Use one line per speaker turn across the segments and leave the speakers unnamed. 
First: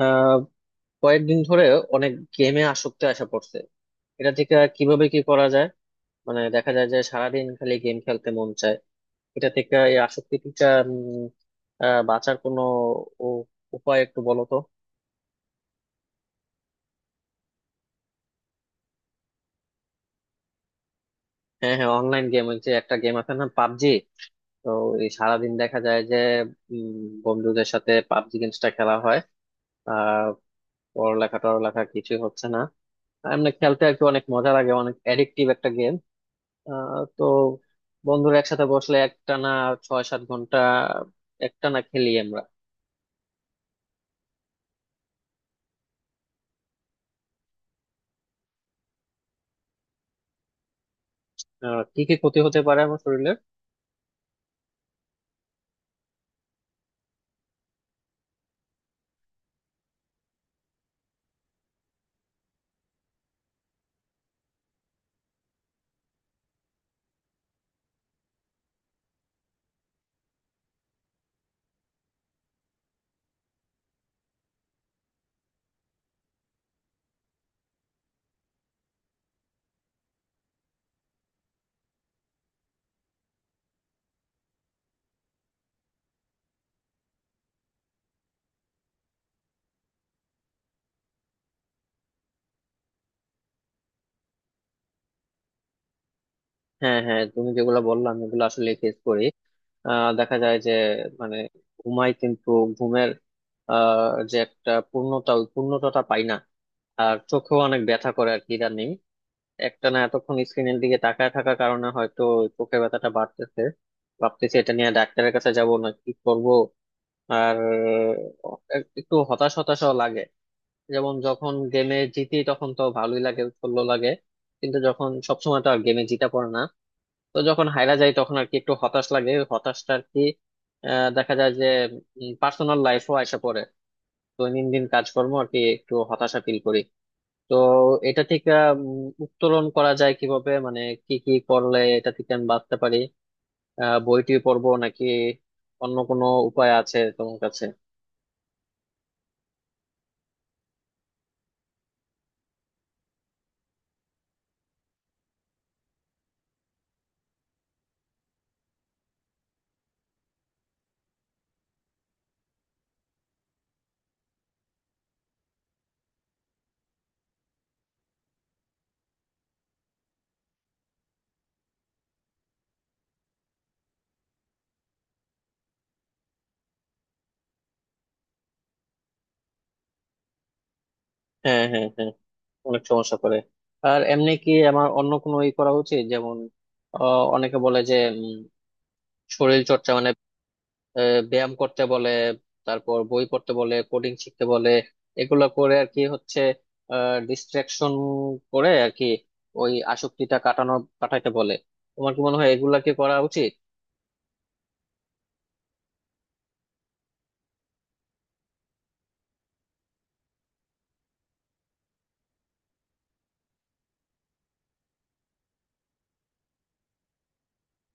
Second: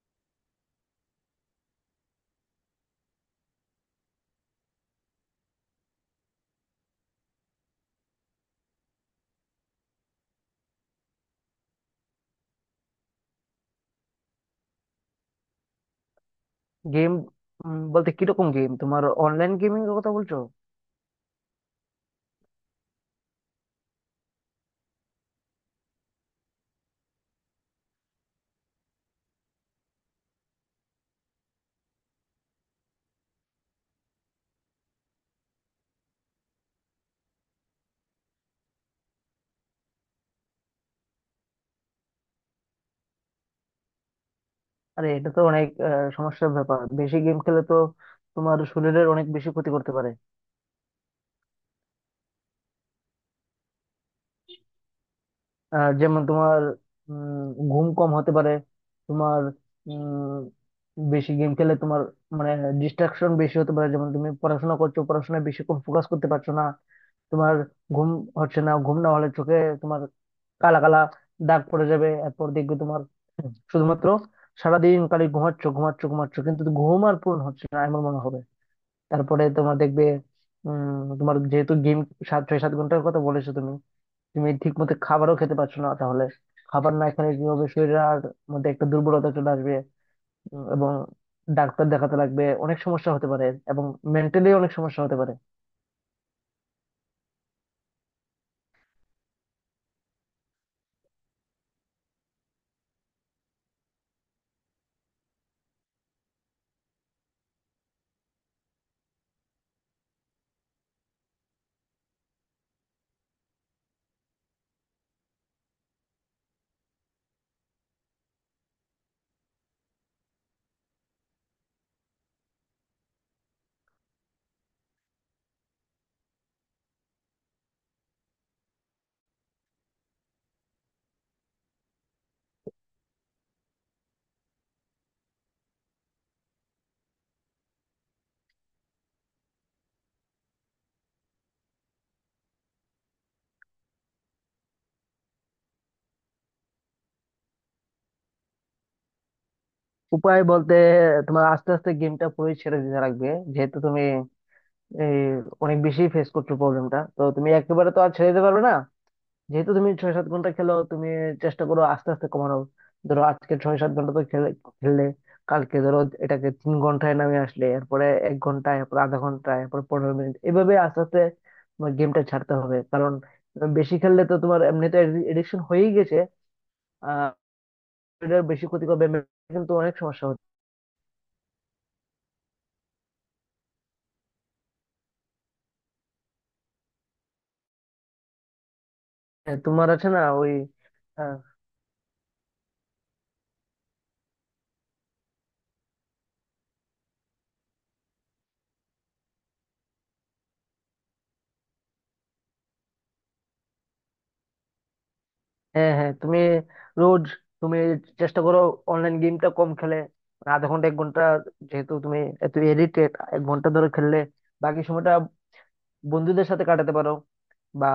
আহ কয়েকদিন ধরে অনেক গেমে আসক্তি আসা পড়ছে। এটা থেকে কিভাবে কি করা যায়? মানে দেখা যায় যে সারাদিন খালি গেম খেলতে মন চায়। এটা থেকে এই আসক্তিটা উম, বাঁচার কোনো উ- উপায় একটু বলো তো।
গেম বলতে কিরকম গেম? তোমার অনলাইন গেমিং এর কথা বলছো?
হ্যাঁ, হ্যাঁ, অনলাইন গেম, ওই যে একটা গেম আছে না, পাবজি। তো এই সারাদিন দেখা যায় যে উম, বন্ধুদের সাথে পাবজি গেমসটা খেলা হয়, আর পড়ালেখা টড়ালেখা কিছুই হচ্ছে না। এমনি খেলতে আর কি অনেক মজা লাগে, অনেক অ্যাডিকটিভ একটা গেম। তো বন্ধুরা একসাথে বসলে একটানা 6-7 ঘন্টা একটানা খেলি আমরা।
আরে, এটা তো অনেক সমস্যার ব্যাপার। বেশি গেম খেলে তো তোমার শরীরের অনেক বেশি ক্ষতি করতে পারে।
কি কি ক্ষতি হতে পারে আমার শরীরের?
যেমন তোমার উম, ঘুম কম হতে পারে। তোমার বেশি গেম খেলে তোমার মানে ডিস্ট্রাকশন বেশি হতে পারে। যেমন, তুমি পড়াশোনা করছো, পড়াশোনায় বেশি কম ফোকাস করতে পারছো না। তোমার ঘুম হচ্ছে না। ঘুম না হলে চোখে তোমার কালা কালা দাগ পড়ে যাবে। এরপর দেখবে তোমার শুধুমাত্র সারাদিন খালি ঘুমাচ্ছ ঘুমাচ্ছ ঘুমাচ্ছ, কিন্তু ঘুম আর পূর্ণ হচ্ছে না এমন মনে হবে। তারপরে তোমার দেখবে, তোমার যেহেতু গেম 6-7 ঘন্টার কথা বলেছো তুমি, তুমি ঠিক মতো খাবারও খেতে পারছো না তাহলে। খাবার না খেলে কি হবে, শরীরের আর মধ্যে একটা দুর্বলতা চলে আসবে। এবং ডাক্তার দেখাতে লাগবে, অনেক সমস্যা হতে পারে। এবং মেন্টালি অনেক সমস্যা হতে পারে।
হ্যাঁ, হ্যাঁ, তুমি যেগুলো বললাম এগুলো আসলে ফেস করি। দেখা যায় যে মানে ঘুমাই কিন্তু ঘুমের আহ, যে একটা পূর্ণতা, ওই পূর্ণতাটা পাই না। আর চোখেও অনেক ব্যথা করে আর কি ইদানিং, একটানা এতক্ষণ স্ক্রিনের দিকে তাকায় থাকার কারণে হয়তো চোখের ব্যথাটা বাড়তেছে। ভাবতেছি এটা নিয়ে ডাক্তারের কাছে যাব না কি করব। আর একটু হতাশ হতাশও লাগে। যেমন যখন গেমে জিতি তখন তো ভালোই লাগে, উৎফুল্ল লাগে। কিন্তু যখন সবসময় তো আর গেমে জিতা পড়ে না, তো যখন হাইরা যায় তখন আর কি একটু হতাশ লাগে, ওই হতাশটা আর কি। দেখা যায় যে পার্সোনাল লাইফও আসা পড়ে, দৈনন্দিন কাজকর্ম আর কি, একটু হতাশা ফিল করি। তো এটা থেকে উত্তোলন করা যায় কিভাবে, মানে কি কি করলে এটা থেকে আমি বাঁচতে পারি? বইটি পড়বো নাকি অন্য কোনো উপায় আছে তোমার কাছে?
উপায় বলতে, তোমার আস্তে আস্তে গেমটা পুরোই ছেড়ে দিতে লাগবে। যেহেতু তুমি এই অনেক বেশি ফেস করছো প্রবলেমটা, তো তুমি একেবারে তো আর ছেড়ে দিতে পারবে না। যেহেতু তুমি 6-7 ঘন্টা খেলো, তুমি চেষ্টা করো আস্তে আস্তে কমানো। ধরো, আজকে 6-7 ঘন্টা তো খেলে খেললে, কালকে ধরো এটাকে 3 ঘন্টায় নামিয়ে আসলে, এরপরে 1 ঘন্টায়, এরপর আধা ঘন্টায়, এরপর 15 মিনিট, এভাবে আস্তে আস্তে তোমার গেমটা ছাড়তে হবে। কারণ বেশি খেললে তো তোমার এমনিতে এডিকশন হয়েই গেছে। আহ এটার বেশি ক্ষতি করবে, কিন্তু অনেক সমস্যা হচ্ছে।
হ্যাঁ, হ্যাঁ, হ্যাঁ, অনেক সমস্যা করে। আর এমনি কি আমার অন্য কোনো ই করা উচিত, যেমন অনেকে বলে যে উম, শরীর
তোমার
চর্চা
আছে
মানে
না ওই।
ব্যায়াম করতে বলে, তারপর বই পড়তে বলে, কোডিং শিখতে বলে। এগুলো করে আর কি হচ্ছে ডিস্ট্রাকশন, করে আর কি ওই আসক্তিটা কাটানো, কাটাইতে বলে। তোমার কি মনে হয় এগুলা কি করা উচিত?
হ্যাঁ, হ্যাঁ, তুমি রোজ তুমি চেষ্টা করো অনলাইন গেমটা কম খেলে, মানে আধা ঘন্টা 1 ঘন্টা। যেহেতু তুমি এত এডিক্টেড, 1 ঘন্টা ধরে খেললে বাকি সময়টা বন্ধুদের সাথে কাটাতে পারো, বা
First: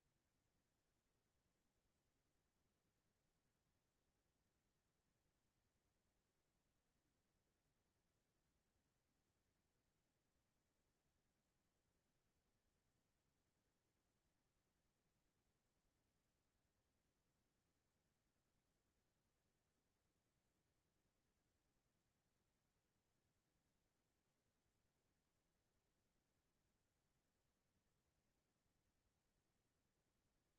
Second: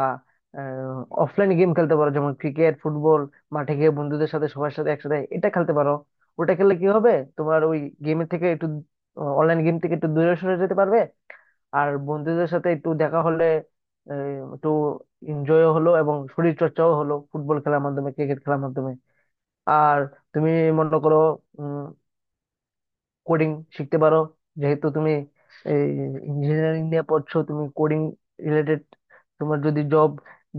অফলাইন গেম খেলতে পারো, যেমন ক্রিকেট ফুটবল। মাঠে গিয়ে বন্ধুদের সাথে সবার সাথে একসাথে এটা খেলতে পারো। ওটা খেললে কি হবে, তোমার ওই গেমের থেকে একটু অনলাইন গেম থেকে একটু দূরে সরে যেতে পারবে। আর বন্ধুদের সাথে একটু দেখা হলে একটু এনজয়ও হলো, এবং শরীর চর্চাও হলো ফুটবল খেলার মাধ্যমে, ক্রিকেট খেলার মাধ্যমে। আর তুমি মনে করো কোডিং শিখতে পারো। যেহেতু তুমি এই ইঞ্জিনিয়ারিং নিয়ে পড়ছো, তুমি কোডিং রিলেটেড তোমার যদি জব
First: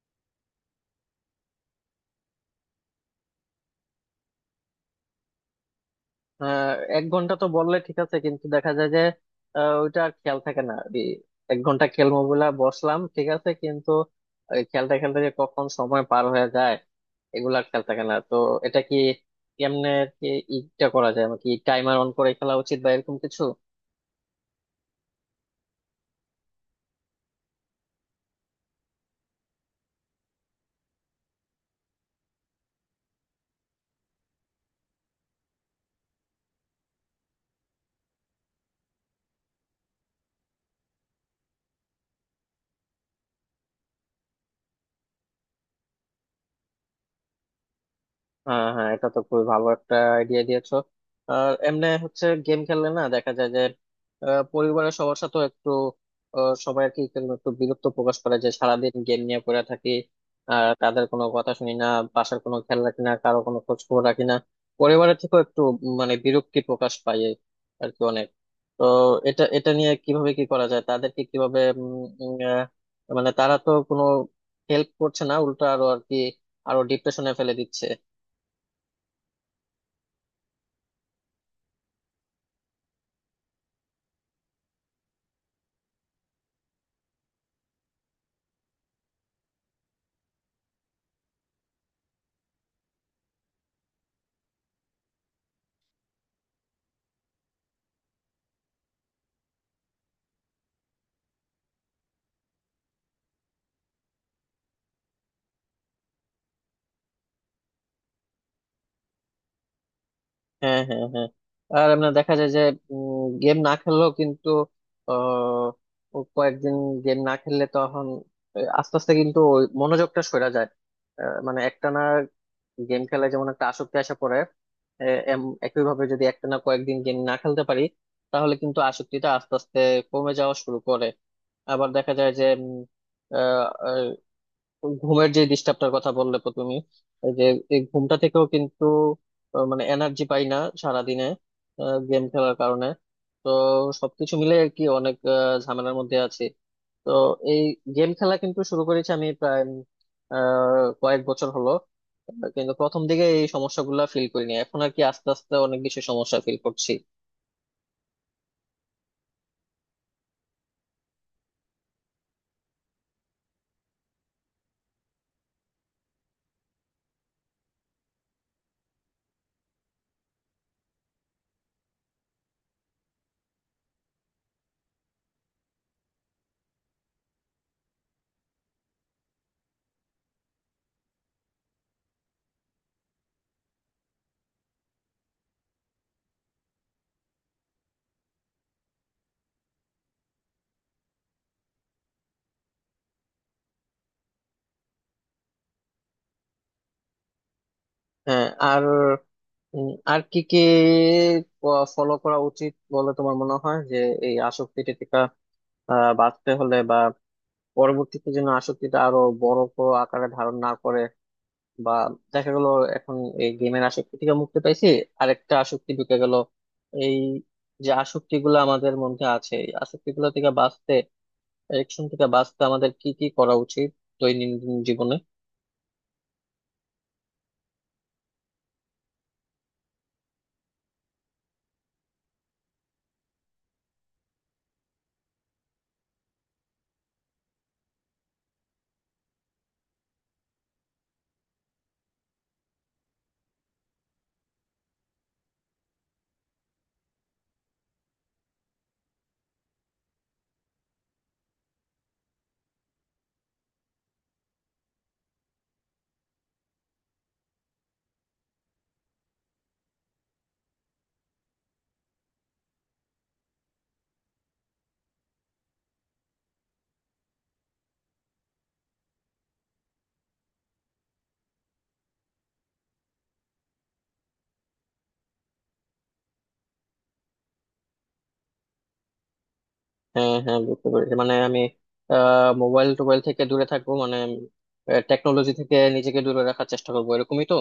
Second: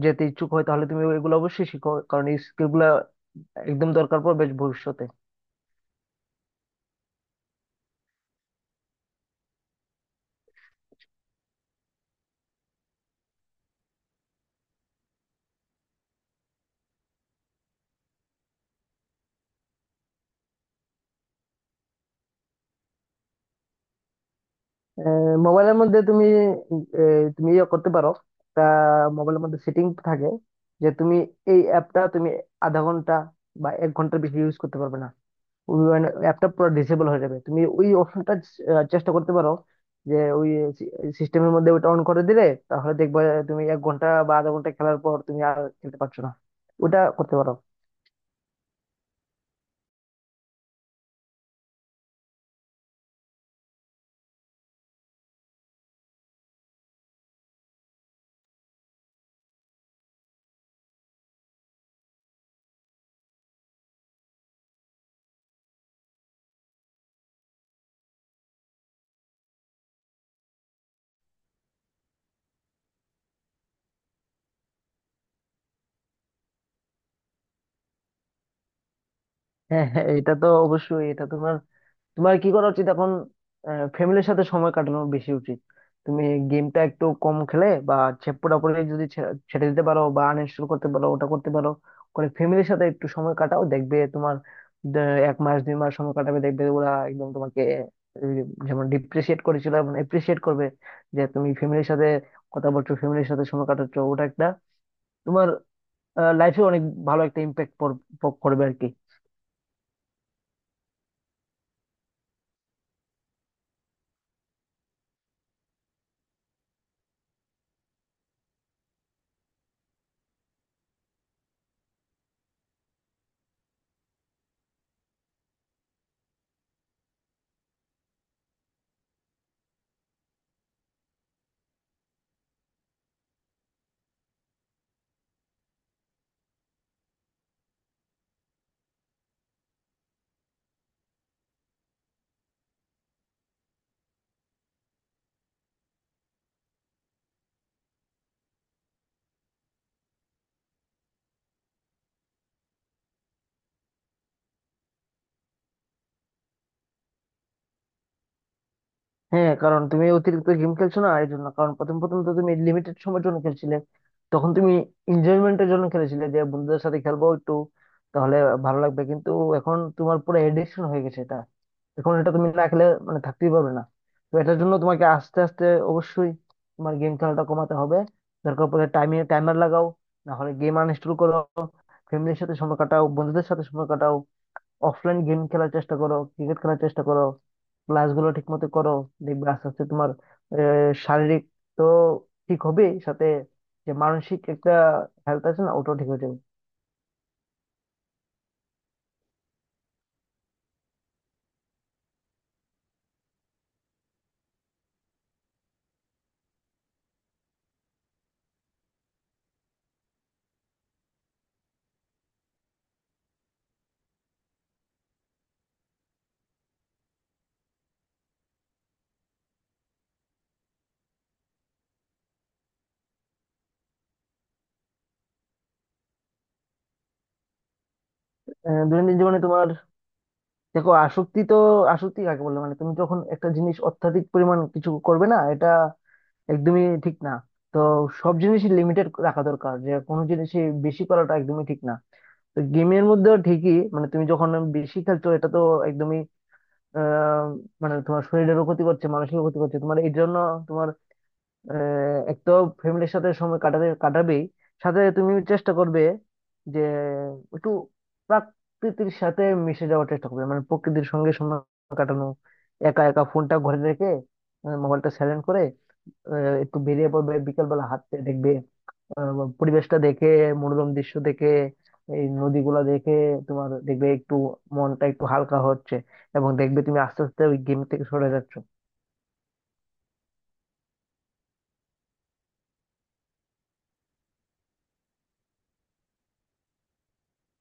যেতে ইচ্ছুক হয়, তাহলে তুমি এগুলো অবশ্যই শিখো, কারণ এই স্কিল গুলা একদম দরকার পড়বে ভবিষ্যতে।
আহ, 1 ঘন্টা তো বললে ঠিক আছে, কিন্তু দেখা যায় যে ওইটা আর খেয়াল থাকে না। এই 1 ঘন্টা খেলবো বলে বসলাম ঠিক আছে, কিন্তু এই খেলতে খেলতে যে কখন সময় পার হয়ে যায় এগুলা আর খেয়াল থাকে না। তো এটা কি কেমনে আর কি ইটা করা যায়, মানে কি টাইমার অন করে খেলা উচিত বা এরকম কিছু?
মোবাইলের মধ্যে তুমি তুমি ইয়ে করতে পারো। তা মোবাইলের মধ্যে সেটিং থাকে, যে তুমি এই অ্যাপটা তুমি আধা ঘন্টা বা 1 ঘন্টার বেশি ইউজ করতে পারবে না। ওই অ্যাপটা পুরো ডিসেবল হয়ে যাবে, তুমি ওই অপশনটা চেষ্টা করতে পারো, যে ওই সিস্টেমের মধ্যে ওটা অন করে দিলে, তাহলে দেখবে তুমি 1 ঘন্টা বা আধা ঘন্টা খেলার পর তুমি আর খেলতে পারছো না। ওটা করতে পারো।
হ্যাঁ, হ্যাঁ, এটা তো খুবই ভালো একটা আইডিয়া দিয়েছো। আর এমনি হচ্ছে গেম খেললে না দেখা যায় যে পরিবারের সবার সাথে একটু সবাই আর কি কেমন একটু বিরক্ত প্রকাশ করে যে সারাদিন গেম নিয়ে পড়ে থাকি আর তাদের কোনো কথা শুনি না, বাসার কোনো খেয়াল রাখি না, কারো কোনো খোঁজ খবর রাখি না। পরিবারের থেকেও একটু মানে বিরক্তি প্রকাশ পাই, এই আর কি অনেক। তো এটা এটা নিয়ে কিভাবে কি করা যায়, তাদেরকে কিভাবে উম, উম, আহ, মানে তারা তো কোনো হেল্প করছে না, উল্টো আরো আর কি আরো ডিপ্রেশনে ফেলে দিচ্ছে।
হ্যাঁ, হ্যাঁ, এটা তো অবশ্যই, এটা তোমার তোমার কি করা উচিত এখন, ফ্যামিলির সাথে সময় কাটানো বেশি উচিত। তুমি গেমটা একটু কম খেলে, বা হচ্ছে পুরোপুরি যদি ছেড়ে দিতে পারো, বা আনইনস্টল করতে পারো, ওটা করতে পারো। করে ফ্যামিলির সাথে একটু সময় কাটাও, দেখবে তোমার দে- 1 মাস 2 মাস সময় কাটাবে, দেখবে ওরা একদম তোমাকে এই, যেমন ডিপ্রিসিয়েট করেছিল এবং এপ্রিসিয়েট করবে, যে তুমি ফ্যামিলির সাথে কথা বলছো, ফ্যামিলির সাথে সময় কাটাচ্ছ, ওটা একটা তোমার লাইফে অনেক ভালো একটা ইম্প্যাক্ট করবে আর কি।
হ্যাঁ, হ্যাঁ, হ্যাঁ, আর এমনি দেখা যায় যে গেম না খেললেও কিন্তু আহ, ও কয়েকদিন গেম না খেললে তখন আস্তে আস্তে কিন্তু ওই মনোযোগটা সরে যায়। মানে একটানা গেম খেলায় যেমন একটা আসক্তি আসা পড়ে, একইভাবে যদি একটানা কয়েকদিন গেম না খেলতে পারি তাহলে কিন্তু আসক্তিটা আস্তে আস্তে কমে যাওয়া শুরু করে। আবার দেখা যায় যে ঘুমের যে ডিস্টার্বটার কথা বললে তো তুমি, এই যে এই ঘুমটা থেকেও কিন্তু মানে এনার্জি পাই না সারাদিনে গেম খেলার কারণে। তো সবকিছু মিলে আর কি অনেক ঝামেলার মধ্যে আছি। তো এই গেম খেলা কিন্তু শুরু করেছি আমি প্রায় উম, আহ কয়েক বছর হলো, কিন্তু প্রথম দিকে এই সমস্যাগুলো ফিল করিনি, এখন আর কি আস্তে আস্তে অনেক বেশি সমস্যা ফিল করছি।
হ্যাঁ, কারণ তুমি অতিরিক্ত গেম খেলছো না এই জন্য। কারণ প্রথম প্রথম তো তুমি লিমিটেড সময়ের জন্য খেলছিলে। তখন তুমি এনজয়মেন্টের জন্য খেলেছিলে, যে বন্ধুদের সাথে খেলবো একটু, তাহলে ভালো লাগবে। কিন্তু এখন তোমার পুরো এডিকশন হয়ে গেছে এটা। এখন এটা তুমি না খেলে মানে থাকতেই পারবে না। তো এটার জন্য তোমাকে আস্তে আস্তে অবশ্যই তোমার গেম খেলাটা কমাতে হবে। দরকার পড়লে টাইমে টাইমার লাগাও। না হলে গেম আনইনস্টল করো। ফ্যামিলির সাথে সময় কাটাও, বন্ধুদের সাথে সময় কাটাও। অফলাইন গেম খেলার চেষ্টা করো, ক্রিকেট খেলার চেষ্টা করো। ক্লাস গুলো ঠিক মতো করো। দেখবে আস্তে আস্তে তোমার শারীরিক তো ঠিক হবে, সাথে যে মানসিক একটা হেলথ আছে না, ওটাও ঠিক হয়ে যাবে।
হ্যাঁ, আর আর কি কি ফলো করা উচিত বলে তোমার মনে হয় যে এই আসক্তি বাঁচতে হলে, বা পরবর্তীতে যেন আসক্তিটা আরো বড় বড় আকারে ধারণ না করে, বা দেখা গেল এখন এই গেমের আসক্তি থেকে মুক্তি পাইছি, আরেকটা আসক্তি ঢুকে গেল। এই যে আসক্তি গুলো আমাদের মধ্যে আছে এই আসক্তি গুলো থেকে বাঁচতে, এডিকশন থেকে বাঁচতে আমাদের কি কি করা উচিত দৈনন্দিন জীবনে?
দৈনন্দিন জীবনে তোমার, দেখো আসক্তি তো, আসক্তি কাকে বলে মানে তুমি যখন একটা জিনিস অত্যাধিক পরিমাণ কিছু করবে না, এটা একদমই ঠিক না। তো সব জিনিসই লিমিটেড রাখা দরকার, যে কোনো জিনিসই বেশি করাটা একদমই ঠিক না। তো গেমের মধ্যেও ঠিকই, মানে তুমি যখন বেশি খেলছো এটা তো আহ মানে তোমার শরীরেরও ক্ষতি করছে, মানসিকও ক্ষতি করছে, তোমার এই জন্য তোমার এক তো ফ্যামিলির সাথে সময় কাটাতে কাটাবেই। সাথে তুমি চেষ্টা করবে যে একটু প্রকৃতির সাথে মিশে যাওয়ার চেষ্টা করবে, মানে প্রকৃতির সঙ্গে সময় কাটানো। একা একা ফোনটা ঘরে রেখে, মোবাইলটা সাইলেন্ট করে আহ, একটু বেরিয়ে পড়বে বিকেল বেলা হাঁটতে, দেখবে আহ, পরিবেশটা দেখে, মনোরম দৃশ্য দেখে, এই নদীগুলা দেখে, তোমার দেখবে একটু মনটা একটু হালকা হচ্ছে, এবং দেখবে তুমি আস্তে আস্তে ওই গেম থেকে সরে যাচ্ছ।
হ্যাঁ, হ্যাঁ, বুঝতে পেরেছি, মানে আমি মোবাইল টোবাইল থেকে দূরে থাকবো, মানে টেকনোলজি থেকে নিজেকে দূরে রাখার চেষ্টা করবো, এরকমই তো?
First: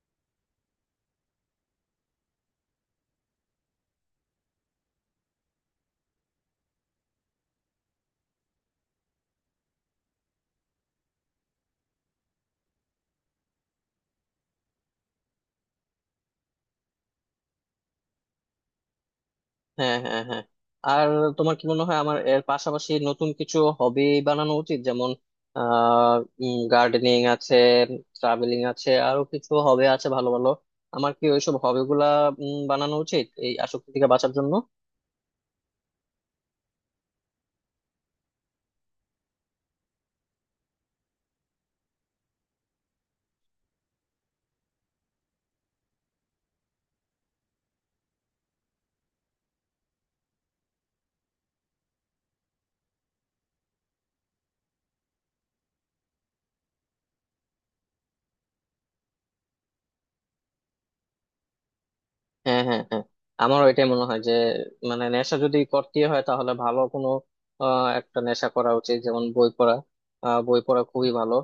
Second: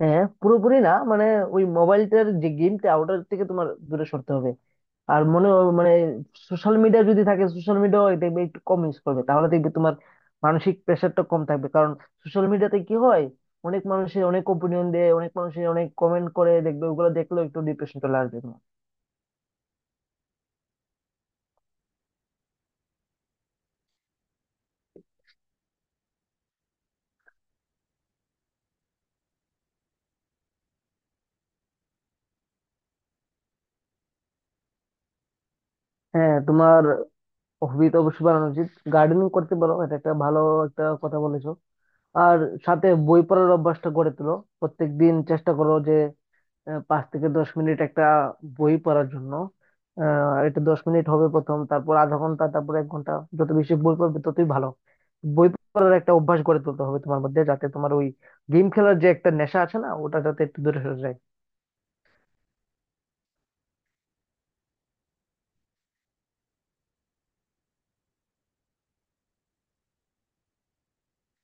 হ্যাঁ, পুরোপুরি না, মানে ওই মোবাইলটার যে গেমটা, ওটার থেকে তোমার দূরে সরতে হবে। আর মনে মানে সোশ্যাল মিডিয়া যদি থাকে, সোশ্যাল মিডিয়া দেখবে একটু কম ইউজ করবে, তাহলে দেখবে তোমার মানসিক প্রেশারটা কম থাকবে। কারণ সোশ্যাল মিডিয়াতে কি হয়, অনেক মানুষের অনেক ওপিনিয়ন দেয়, অনেক মানুষের অনেক কমেন্ট করে, দেখবে ওগুলো দেখলেও একটু ডিপ্রেশন চলে আসবে তোমার।
হ্যাঁ, হ্যাঁ, হ্যাঁ, আর তোমার কি মনে হয় আমার এর পাশাপাশি নতুন কিছু হবি বানানো উচিত, যেমন আহ গার্ডেনিং আছে, ট্রাভেলিং আছে, আরো কিছু হবি আছে ভালো ভালো। আমার কি ওইসব হবি গুলা বানানো উচিত এই আসক্তি থেকে বাঁচার জন্য?
হ্যাঁ, তোমার হবি তো অবশ্যই বানানো উচিত। গার্ডেনিং করতে পারো, এটা একটা ভালো, একটা কথা বলেছো। আর সাথে বই পড়ার অভ্যাসটা গড়ে তোলো। প্রত্যেকদিন চেষ্টা করো যে 5-10 মিনিট একটা বই পড়ার জন্য। এটা 10 মিনিট হবে প্রথম, তারপর আধা ঘন্টা, তারপর 1 ঘন্টা। যত বেশি বই পড়বে ততই ভালো। বই পড়ার একটা অভ্যাস গড়ে তুলতে হবে তোমার মধ্যে, যাতে তোমার ওই গেম খেলার যে একটা নেশা আছে না, ওটা যাতে একটু দূরে সরে যায়।
হ্যাঁ, হ্যাঁ, হ্যাঁ, আমারও এটাই মনে হয় যে মানে নেশা যদি করতে হয় তাহলে ভালো কোনো একটা নেশা করা উচিত, যেমন বই পড়া। বই পড়া খুবই ভালো।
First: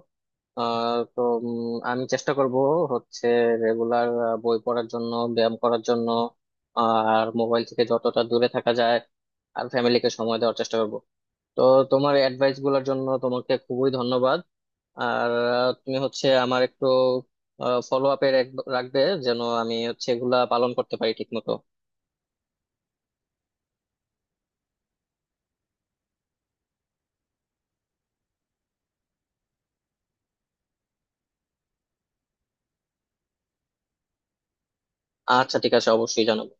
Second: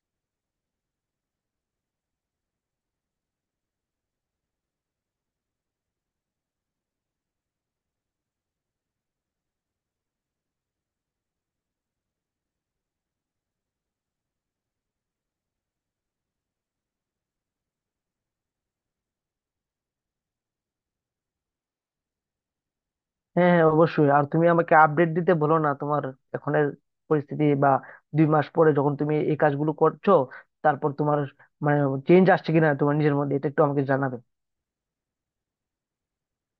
তো আমি চেষ্টা করব হচ্ছে রেগুলার বই পড়ার জন্য, ব্যায়াম করার জন্য, আর মোবাইল থেকে যতটা দূরে থাকা যায়, আর ফ্যামিলিকে সময় দেওয়ার চেষ্টা করব। তো তোমার অ্যাডভাইস গুলোর জন্য তোমাকে খুবই ধন্যবাদ। আর তুমি হচ্ছে আমার একটু ফলো আপে রাখবে যেন আমি হচ্ছে এগুলা পালন করতে পারি ঠিক মতো।
হ্যাঁ, অবশ্যই, আর তুমি আমাকে আপডেট দিতে বলো না, তোমার এখনের পরিস্থিতি বা 2 মাস পরে যখন তুমি এই কাজগুলো করছো, তারপর তোমার মানে চেঞ্জ আসছে কিনা তোমার নিজের মধ্যে, এটা একটু আমাকে জানাবে।
আচ্ছা, ঠিক আছে, অবশ্যই জানাবো।